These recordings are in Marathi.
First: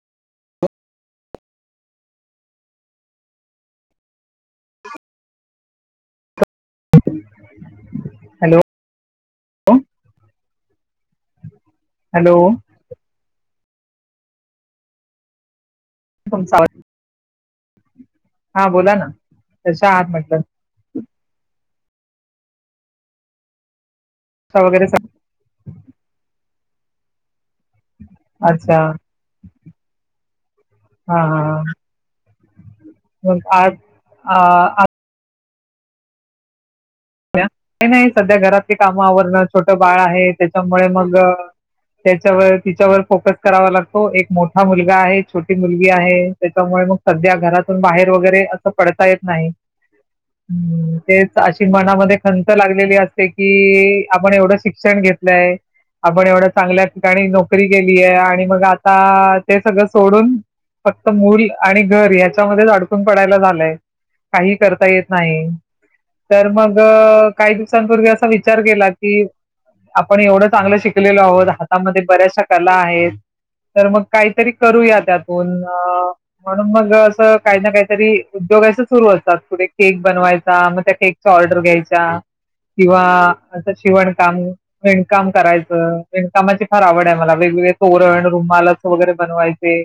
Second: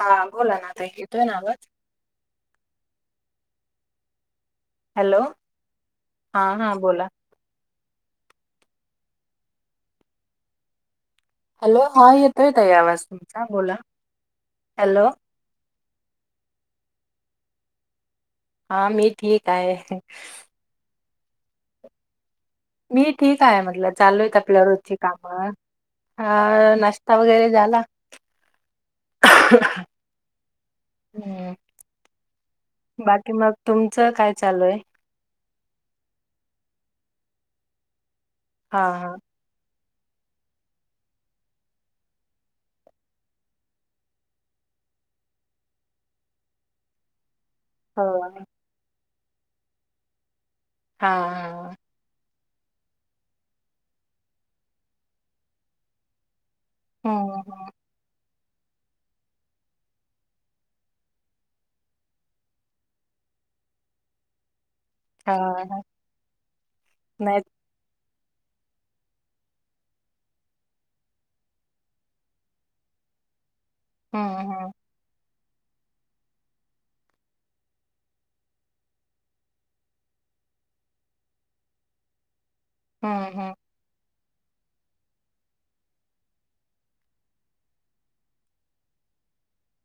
हा बोला ना ते येतोय ना आवाज हॅलो हा हा बोला हॅलोॅ हॅलो हा येतोय ताई आवाज तुमचा बोला हॅलो तुमचा आवाज हा बोला ना मी ठीक आहे. कशा आहात म्हटलं मी ठीक आहे म्हटल चालू आपल्या कशा वगैरे रोजची स- काम अ नाश्ता वगैरे झाला. अच्छा हा हम्म. ह बाकी मग तुमचं काय चालूय आज नाही सध्या घरातले हा काम हा आवर बाळ आहे त्याच्यामुळे मग त्याच्यावर तिच्यावर फोकस करावा लागतो एक मोठा मुलगा आहे छोटी हो बाहेर वगैरे असं पडत येत नाही ह् हा तेच अशी हा. मा खंत लागलेली असते की आपण एवढ शिक्षण घेतलंय आपण एवढ चांगल्या ठिकाणी हम्म नोकरी हम्म केली आहे आणि मग आता ते सगळं सोडून फक्त मूल आणि घर हच्यामध्येच अडकून पडायला झालंय काही करता येत हा नाही हा. तर मग नाही काही दिवसांपूवी विचार केला की आपण एवढं चांगलं शिकलेलो आहोत हातामध्ये बऱ्याचशा कला आहेत तर मग हम्म काहीतरी हम्म करूया त्यात प म्हणून मग असं काही ना काहीतरी उद्योगा सुरू असतात पुढे केक बनवायचा मग त्या केकचा ऑर्ड घ्यायच्या किंवा हम्म हम्म अस शिवण म इणकाम करायचं इण्कामाची फार आवड आहे मला वेगवेगळे तोरण रुमालस वगैरे बनवायचे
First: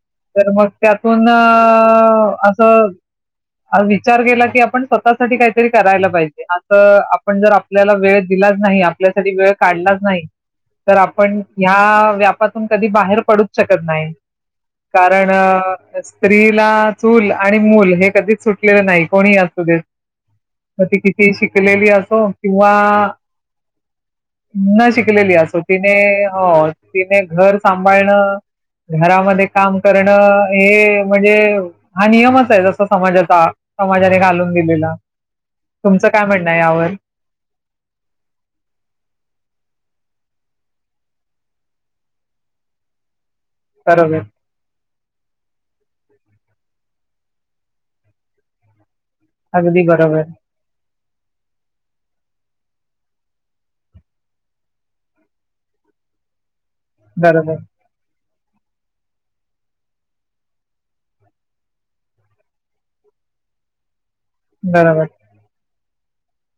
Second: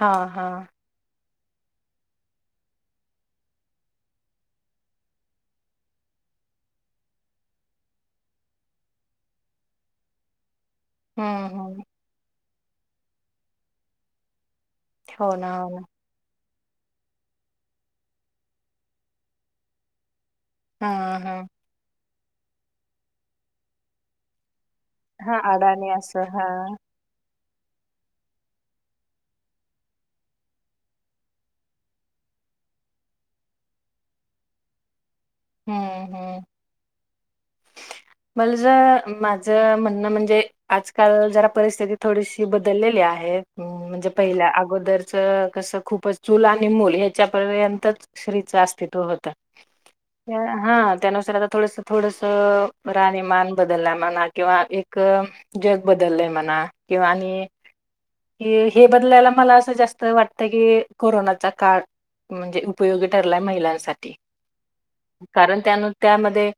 हा हा तर मग त्यातून अस विचार केला की आपण स्वतःसाठी काय री करायला पाहिजे असं आपण जर आपल्याला वेळ दिलाच नाही आपल्यासाठी वेळ काढलाच नाही तर आपण हम्म हम्म ह्या व्या ून कधी बाहेर पडूच शकत नाही कारण हो ना हो ना स्त्री चूल आणि मूल हे कधीच सुटलेलं नाही कोणी अस दे क हा ती किती हा. शिकलेली असो किंवा शिकलेली हा असो अडाणी तिने असं हा तिने घर सांभाळणं घरामध्ये काम करणं हे म्हणजे हा नियमच आहे जस समाजाचा समाजाने घालून दिलेला तुमचं हम्म काय हम् म्हणणं आहे यावर? मला ज माझ म्हणणं म्हणजे आजकाल जरा परिस्थिती थोडीशी बदललेली आहे हम म्हणजे बरोबर. पहिल्या अगोदरच कसं खूपच चूल आहे आणि मूल हच्या पर्यंतच स्त्रीचं अस्तित्व होत अगदी बरोबर हा त्यानुसार आता थोडस थोडस रा आणि मान बदललाय म्हणा किंवा एक जग बदललय म्हणा किंवा आणि बरोबर. हे हे बदलायला मला असं जास्त वाटतं की कोरोनाचा काळ म्हणजे उपयोगी ठरलाय महिलांसाठी बरोबर. कारण त्यान- त्यामध्ये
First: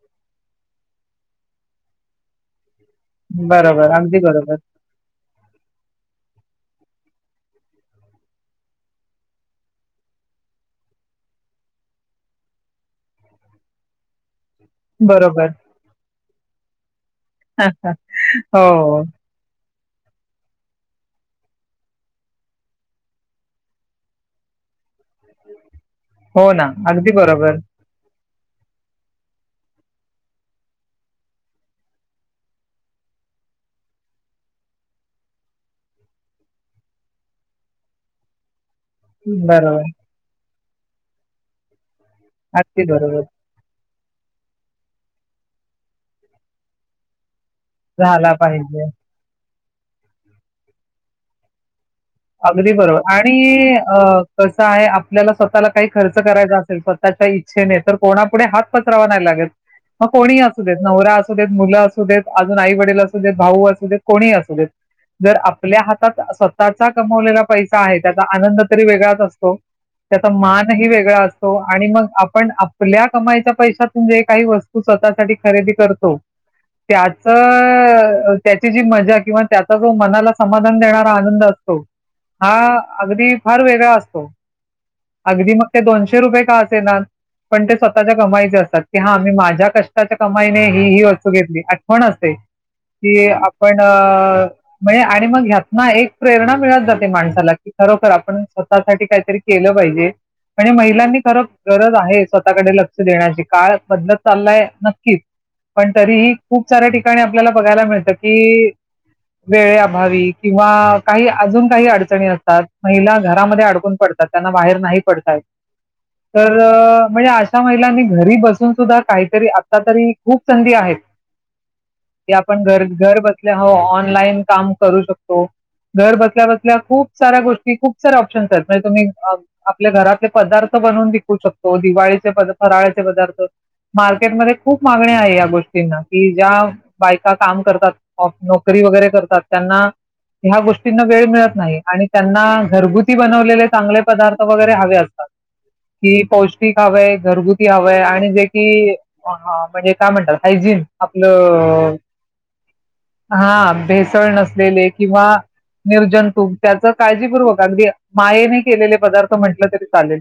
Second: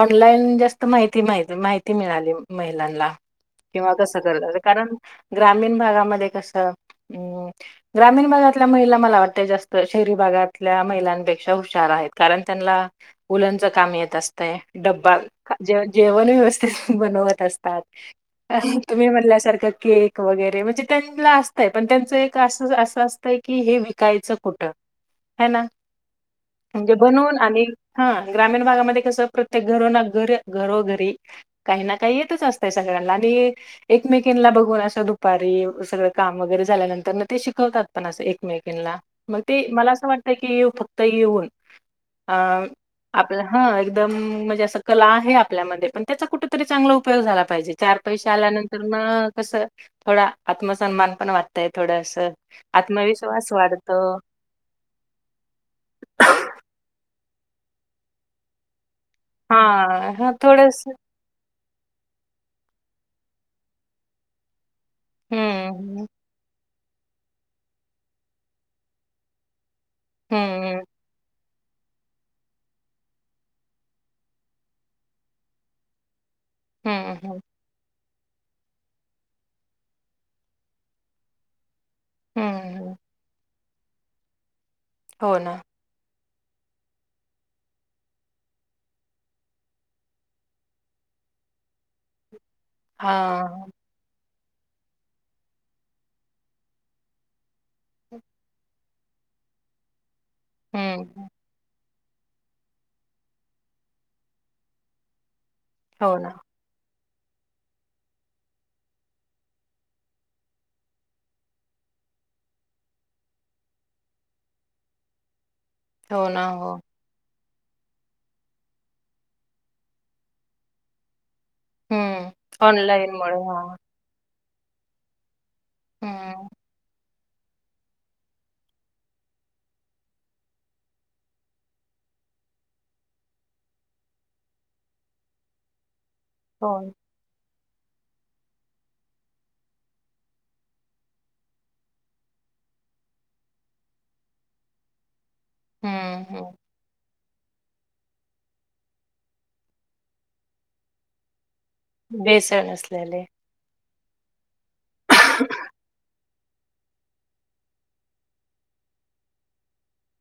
ऑनलाईन जास्त माहिती मा माहिती मिळाली. [unintelligible] बरोबर. किंवा कस अगदी बरोबर. करत कारण. ग्रामीण भागामध्ये कस? अं ग्रामीण भागातल्या महिला मला वाटत जास्त शहरी भागातल्या महिलांपेक्षा हुशार आहेत कारण- त्यांनला वूलनच काम येत अस. [unintelligible] तया ड्बा बरोबर. ज जेव- दोन्ही व्यवस्थित बनवत असतात, हो, तुम्ही म्हणल्यासारखं- केक वगैरे म्हणजे त्यांना असतंय पण त्यांचं एक अस असतंय की हे विकायचं कुठं? हाय ना. हो ना म्हणजे अगदी बनवून बरोबर. आणि हा- ग्रामीण भागामध्ये कसं प्रत्येक घरो ना घरी घरोघरी ग्रामीण भागामध्ये कसं प्रत्येक घरो ना घर घरी काही ना काही येतच असतय सगळ्यांना आणि एकमेकीना बघून असं दुपारी सगळं काम वगैरे झाल्यानंतर ते शिकवतात पण असं एकमेक- त्यांना म ते मला बरोबर. अस वाटतये की - फक्त [unintelligible] होईल. अ अगदी बरोबर. आपलं हा. एकदम म्हणजे अस कला आहे आपल्यामध्ये पण त्याचा कुठेतरी चांगला उपयोग झाला- पाहिजे चार पैसे झाला आल्यानंतर पाहिजे. मग कस- थोडा आत्मसन्मान पण वाटतये. अगदी बरोबर आणि- अ वाढतो कसं आहे आपल्याला स्वतःला काही खर्च करायचा असेल- [unintelligible] इच्छेने तर कोणापुढे हात पस - राव नाही लागत हा मग हा कोणी असू देत थोडस नवरा असू देत मुलं असं - अजून आई वडील असू देत भाऊ असू देत कोणीही असू देत जर आपल्या हम्म हातात अस- [unintelligible] कमवलेला पैसा आहे त्याचा आनंद तरी वेगळाच असतो. त्याचा मान हं, ही वेगळा - हो, आणि मग आपण आपल्या कमाईच्या पैशातून जे काही वस्तू स्वतःसाठी खरेदी करतो- त्याच हं, हं, त्याची जी मजा किंवा त्याचा जो मनाला समाधान देणारा आनंद हो. हा हं. -अगदी फार वेगळा असतो. हो ना. अगदी मग ते दोनशे- रुपये का असेनातं पण ते स्वतःच्या कमाईचे असतात की हा मी माझ्या कष्टाच्या कमाईने ही ही वस्तू घेतली आठवण असते. कि हां. आपण अ- म्हणजे आणि मग ह्यातना एक प्रेरणा मिळत जाते माणसाला कि खरोखर आपण स्वतःसाठी काहीतरी केलं पाहिजे. म्हणजे महिलांनी हं. खरंच गरज आहे स्वतःकडे लक्ष देण्याची काळ बदलत चाललाय नक्कीच. पण हो ना. तरीही खूप साऱ्या टिक णी आपल्याला बघायला मिळत कि वेळेअभावी किंवा काही अजून काही अडचणी असतात महिला घरामध्ये अडकून पडतात. त्यांना बाहेर नाही पडता येत. हो ना, तर हो. म्हणजे महिलांनी घरी बसून सुद्धा काहीतरी आता तरी खूप संधी आहेत हं. ते आपण घर घर ऑनलाईनमुळे बसल्या हो हां. ऑनलाईन काम करू शकतो. घर बसल्या हं. बसल्या खूप साऱ्या गोष्ट खूप साऱ्या ऑप्शन्स आहेत म्हणजे तुम्ही आपल्या घरातले पदार्थ बनवून विकू शकतो, दिवाळीचे फराळाचे पदार्थ मार्केटमध्ये खूप मागणी आहे या गोष्टींना. कि ज्या हो. बायका काम करतात, नोकरी वगैरे करतात, त्यांना ह्या गोष्टींना वेळ मिळत नाही. आणि त्यांना घरगुती बनवलेले चांगले पदार्थ वगैरे हवे असते. कि हं, हं. पौष्टिक हव घरगुती हव आहे, आणि जे की म्हणजे काय म्हणतात हायजीन आपलं हो भेसळ नसलेले. हा बेस. सळ नसलेले. किंवा निर्जन तुम त्याच काळजीपूर्वक अगदी मायेने केलेले पदार्थ म्हटलं तरी चालेल.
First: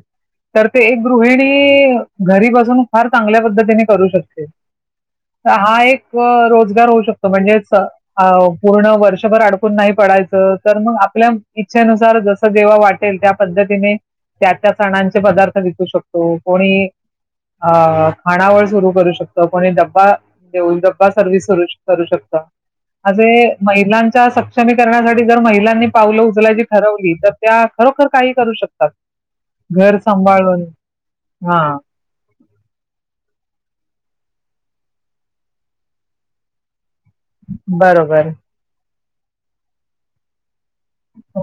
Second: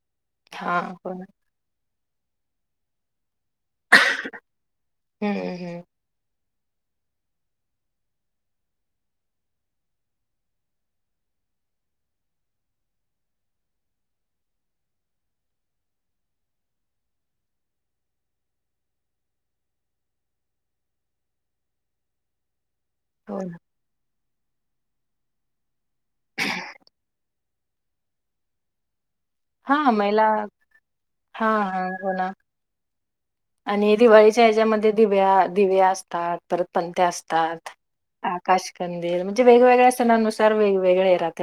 तर ते हां, एक हो ना. गृहिणी घरी बसून फार चांगल्या पद्धतीने करू शकते हं, हा हं. एक रो गार होउ शकतो, म्हणजे पूर्ण वर्षभर अडकून नाही पडायचं तर मग आपल्या इच्छेनुसार जस जेव्हा वाटेल त्या पद्धतीने त्या त्या सणांचे पदार्थ विकू शकतो, कोणी अ खाणावळ सुरू करू शकत, कोणी डब्बा देऊन डब्बा सर्विस सुरू करू शकतं. आज हो ना. महिलान च्या सक्षमीकरणासाठी जर महिलांनी पावलं उजलायची ठरवली तर त्या खरोखर काही करू शकतात. हा घर महिला सांभाळून हा हां, हा हो ना. आणि दिवाळीच्या ह्याच्यामध्ये दिव्या दिव्या असतात तर पण असतात बरोबर. आकाश, कंदील म्हणजे वेगवेगळ्या सणानुसार वेग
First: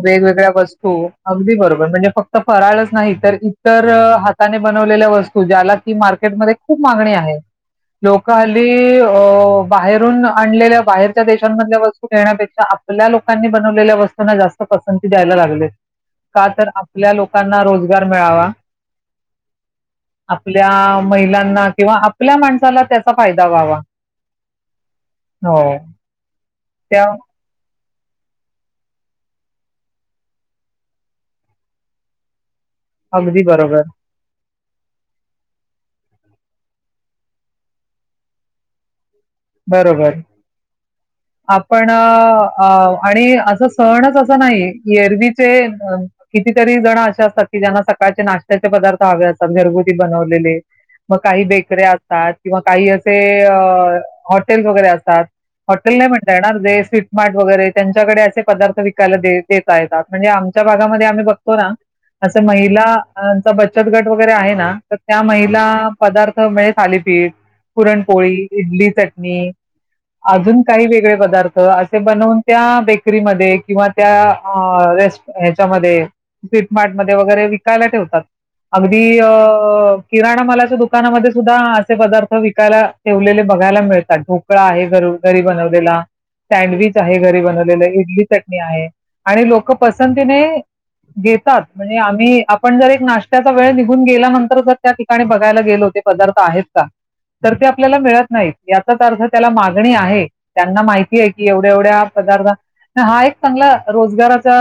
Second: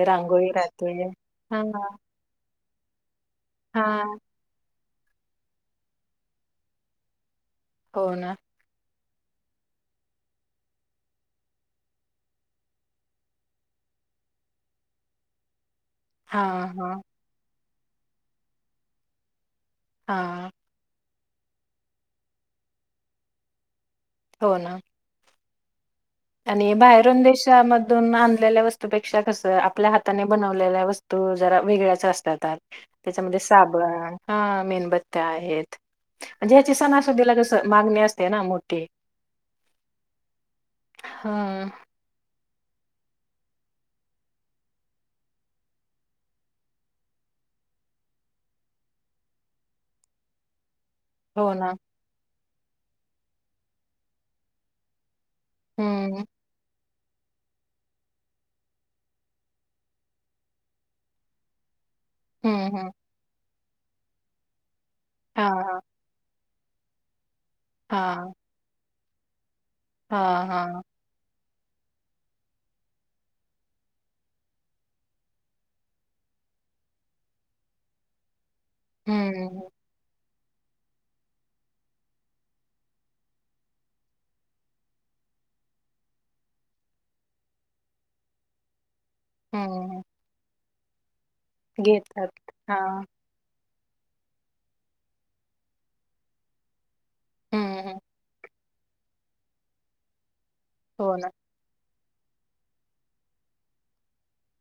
वेगवेगळ्या वस्तू अगदी हां, बरोबर. म्हणजे फक्त फराळच नाही. तर इतर.. हां. हाताने ब बनवलेल्या वस्तू ज्याला की मार्केटमध्ये खूप मागणी आहे. हो लोक ना. हल्ली बाहेरून आणलेल्या बाहेरच्या देशांमधल्या वस्तू घेण्यापेक्षा. आपल्या लोकांनी बनवलेल्या वस्तू ना जास्त पसंती द्यायला लागलेत. का हां, तर? हां. आपल्या लोकांना रोज बाजार मिळावा हां. आपल्या महिलांना किंवा आपल्या माणसाला त्याचा फायदा व्हावा. हो.. ना. हो. आणि त्या बाहेरून देशामध्ये तून आणलेल्या वस्तूपेक्षा. कस आपल्या हाताने बनवलेल्या वस्तू जरा वेगळ्याच असतात. त्याच्यामध्ये अगदी बरोबर साबण, ह. मेनबत्त्या आहेत. म्हणजे ह्याची सणासुदीला कस मागणी असते ना मोठी. बरोबर. हं आपण अ आणि असं सणच असं नाही. एरवीचे कितीतरी जण असे असतात की ज्यांना सकाळचे नाश्त्याचे पदार्थ हवे असतात घरगुती बनवलेले. मग काही हो ना. बेकरया असतात. किंवा काही असे अ हॉटेल्स वगैरे असतात. हॉटेल नाही हं. म्हणता. येणारे स्वीट माट वगैरे त्यांच्याकडे असे पदार्थ विकायला देत आहेत. म्हणजे आमच्या भागामध्ये आम्ही बघतो ना. असं हं, महिला हं. अ बचत गट वगैरे आहे ना. तर त्या हां, महिला हां. पदा थालीपीठ [unintelligible] हां, पुरणपोळी, इडली चट मी.. हां. अजून हां. काही वेगळे पदार्थ तर असे बनवून. त्या बेकरीमध्ये किंवा त्या रेस् ह्याच्यामध्ये फ्लिपमार्ट मध्ये वगैरे विकायला ठेवतात. अगदी अ.. हं, किराणा मालाच्या दुकानामध्ये सुद्धा असे पदार्थ विकायला ठेवलेले बघायला मिळ ढोकळा आहे घर घरी बनवलेला सँडविच आहे घरी बनवलेलं इडली चटणी आहे आणि लोक हं. पसंतीने घेतात. म्हणजे घेतात. आम्ही आपण जर एक हां. नाश्त्याचा वेळ निघ बघून गेल्यानंतर जर त्या ठिकाणी बघायला गेलोते पदार्थ आहेत का तर ते हं, आपल्याला हं. मिळत नाहीत याचाच अर्थ त्याला मागणी आहे. त्यांना हो माहिती ना. आहे की एवढ्या एवढ्या पदार्थ हा एक चांगला रोजगाराचा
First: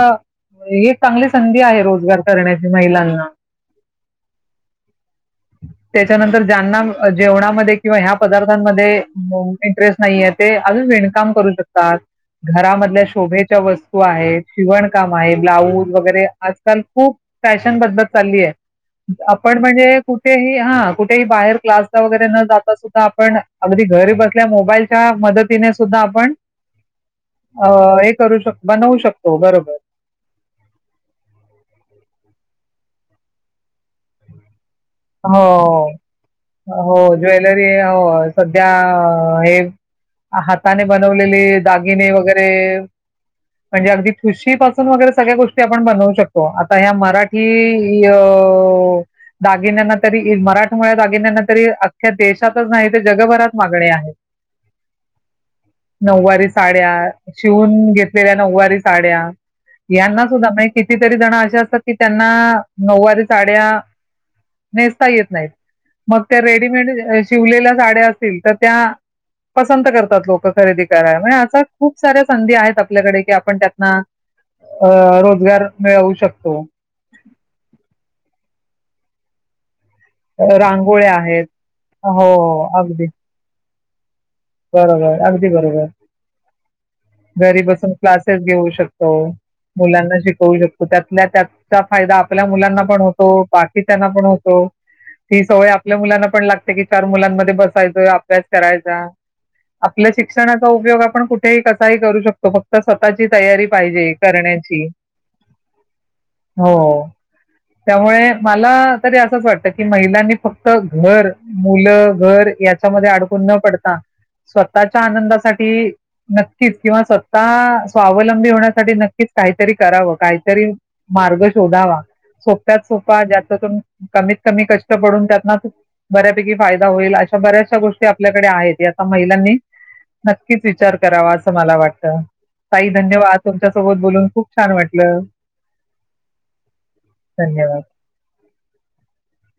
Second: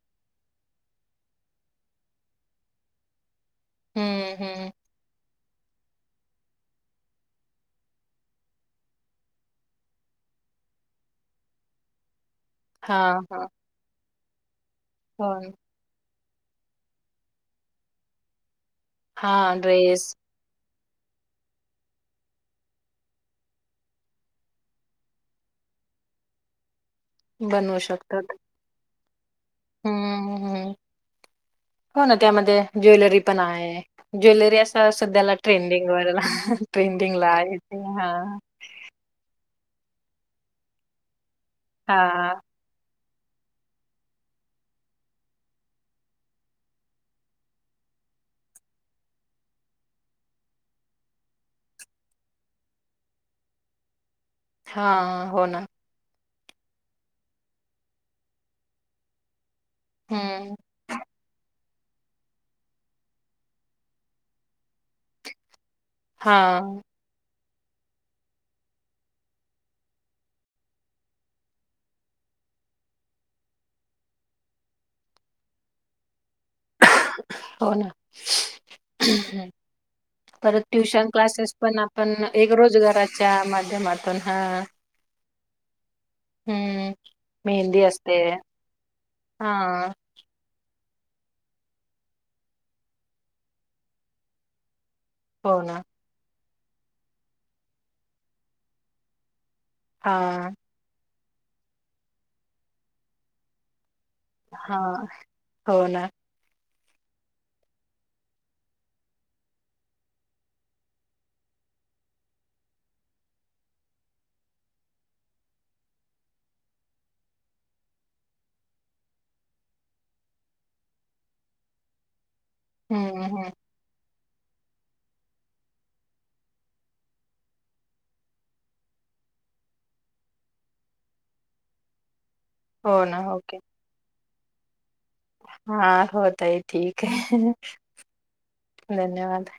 एक चांगली संधी आहे रोजगार करण्याची महिलांना हम्मम हम्म त्याच्यानंतर ज्यांना जेवणामध्ये किंवा ह्या पदार्थांमध्ये इंटरेस्ट नाहीय ते अजून विणकाम करू शकतात. घरामधल्या हां, हां. शोभेच्या वस्तू आहे आहे शिवण काम हो आहे, ना. ब्लाऊज वगैरे आजकाल खूप फॅशन बदत चालली आहे आपण हां, म्हणजे ड्रेस कुठेही हा कुठेही बाहेर क्लासला वगैरे न जाता सुद्धा आपण अगदी घरी बसल्या मोबाईलच्या मदतीने सुद्धा आपण अ बनवू हे शकतात. करू शक बनवू शकतो. हो बरोबर. हं, हं. हो ना त्यामध्ये ज्वेलरी पण आहे. ज्वेलरी अस हो हो ट्रेंडिंगला आहे ज्वेलरी ते हो हां. सध्या हे हाताने बनव आसलेले दागिने हां, वगैरे म्हणजे अगदी ठुशी पासून वगैरे सगळ्या गोष्टी आपण बनवू शकतो. आता ह्या मराठी ह्यो गिन्या तरी मराठमोळ्या दागिन्यांना तरी अख्ख्या देशातच नाही तरी जगभरात मागणी आहे. हा हो ना नऊवारी साड्या शिवून घेतलेल्या नऊवारी साड्या यांना सुद्धा हं, मय कितीतरी काहीजण असे असतात, की त्यांना नऊवारी साडया नेसता येत नाहीत. मग त्या हां. रेडीमेड शिवलेल्या साड्या असतील, तर त्या पसंत करतात लोकं खरेदी करायला. म्हणजे अशा खूप साऱ्या संधी आहेत आपल्याकडे की आपण अं रोजगार मिळवू शकतो. हो ना [unintelligible] अ, परत ट्युशन रांगोळ्या आहेत. क्लासेस पण आपण एक हो, अगदी. रोजगाराच्या माध्यमात पन हा बरोबर, अगदी बरोबर घरी मेहंदी बसून असते. क्लासेस घेऊ शकतो. हां, मुलांना शिकवू शकतो. त्यातल्यात्यात त्याचा फायदा आपल्या मुलांना पण होतो. बाकी त्यांना पण होतो. ती हो सवय ना. आपल्या मुलांना पण लाग की चार मुलांमध्ये बसायच अभ्यास करायचा. आपल्या हां, शिक्षणाचा उपयोग आपण कुठ कुठेही कसाही करू शकतो. फक्त स्वतःची तयारी पाहिजे. हा करण्याची हो ना हो त्यामुळे मला तरी असंच वाटत की महिलांनी फक्त घर मुलं घर याच्यामध्ये अडकून न पडता स्वतःच्या आनंदासाठी नक्कीच किंवा स्वतः स्वावलंबी होण्यासाठी नक्कीच काहीतरी करावं. काहीतरी मार्ग शोधावा. सोप्यात सोपा हं, हं. जाच तुम्ही कमीत कमी कष्ट कडून त्यातन बऱ्यापैकी फायदा होईल अशा बऱ्याचशा गोष्टी आपल्याकडे आहेत. महिलांनी नक्कीच विचार करावा असं मला वाटत. ताई धन्यवाद तुमच्या सोबत बोलून खू छान वाटं.. हा होता ह ठीक ह धन्यवाद. धन्यवाद...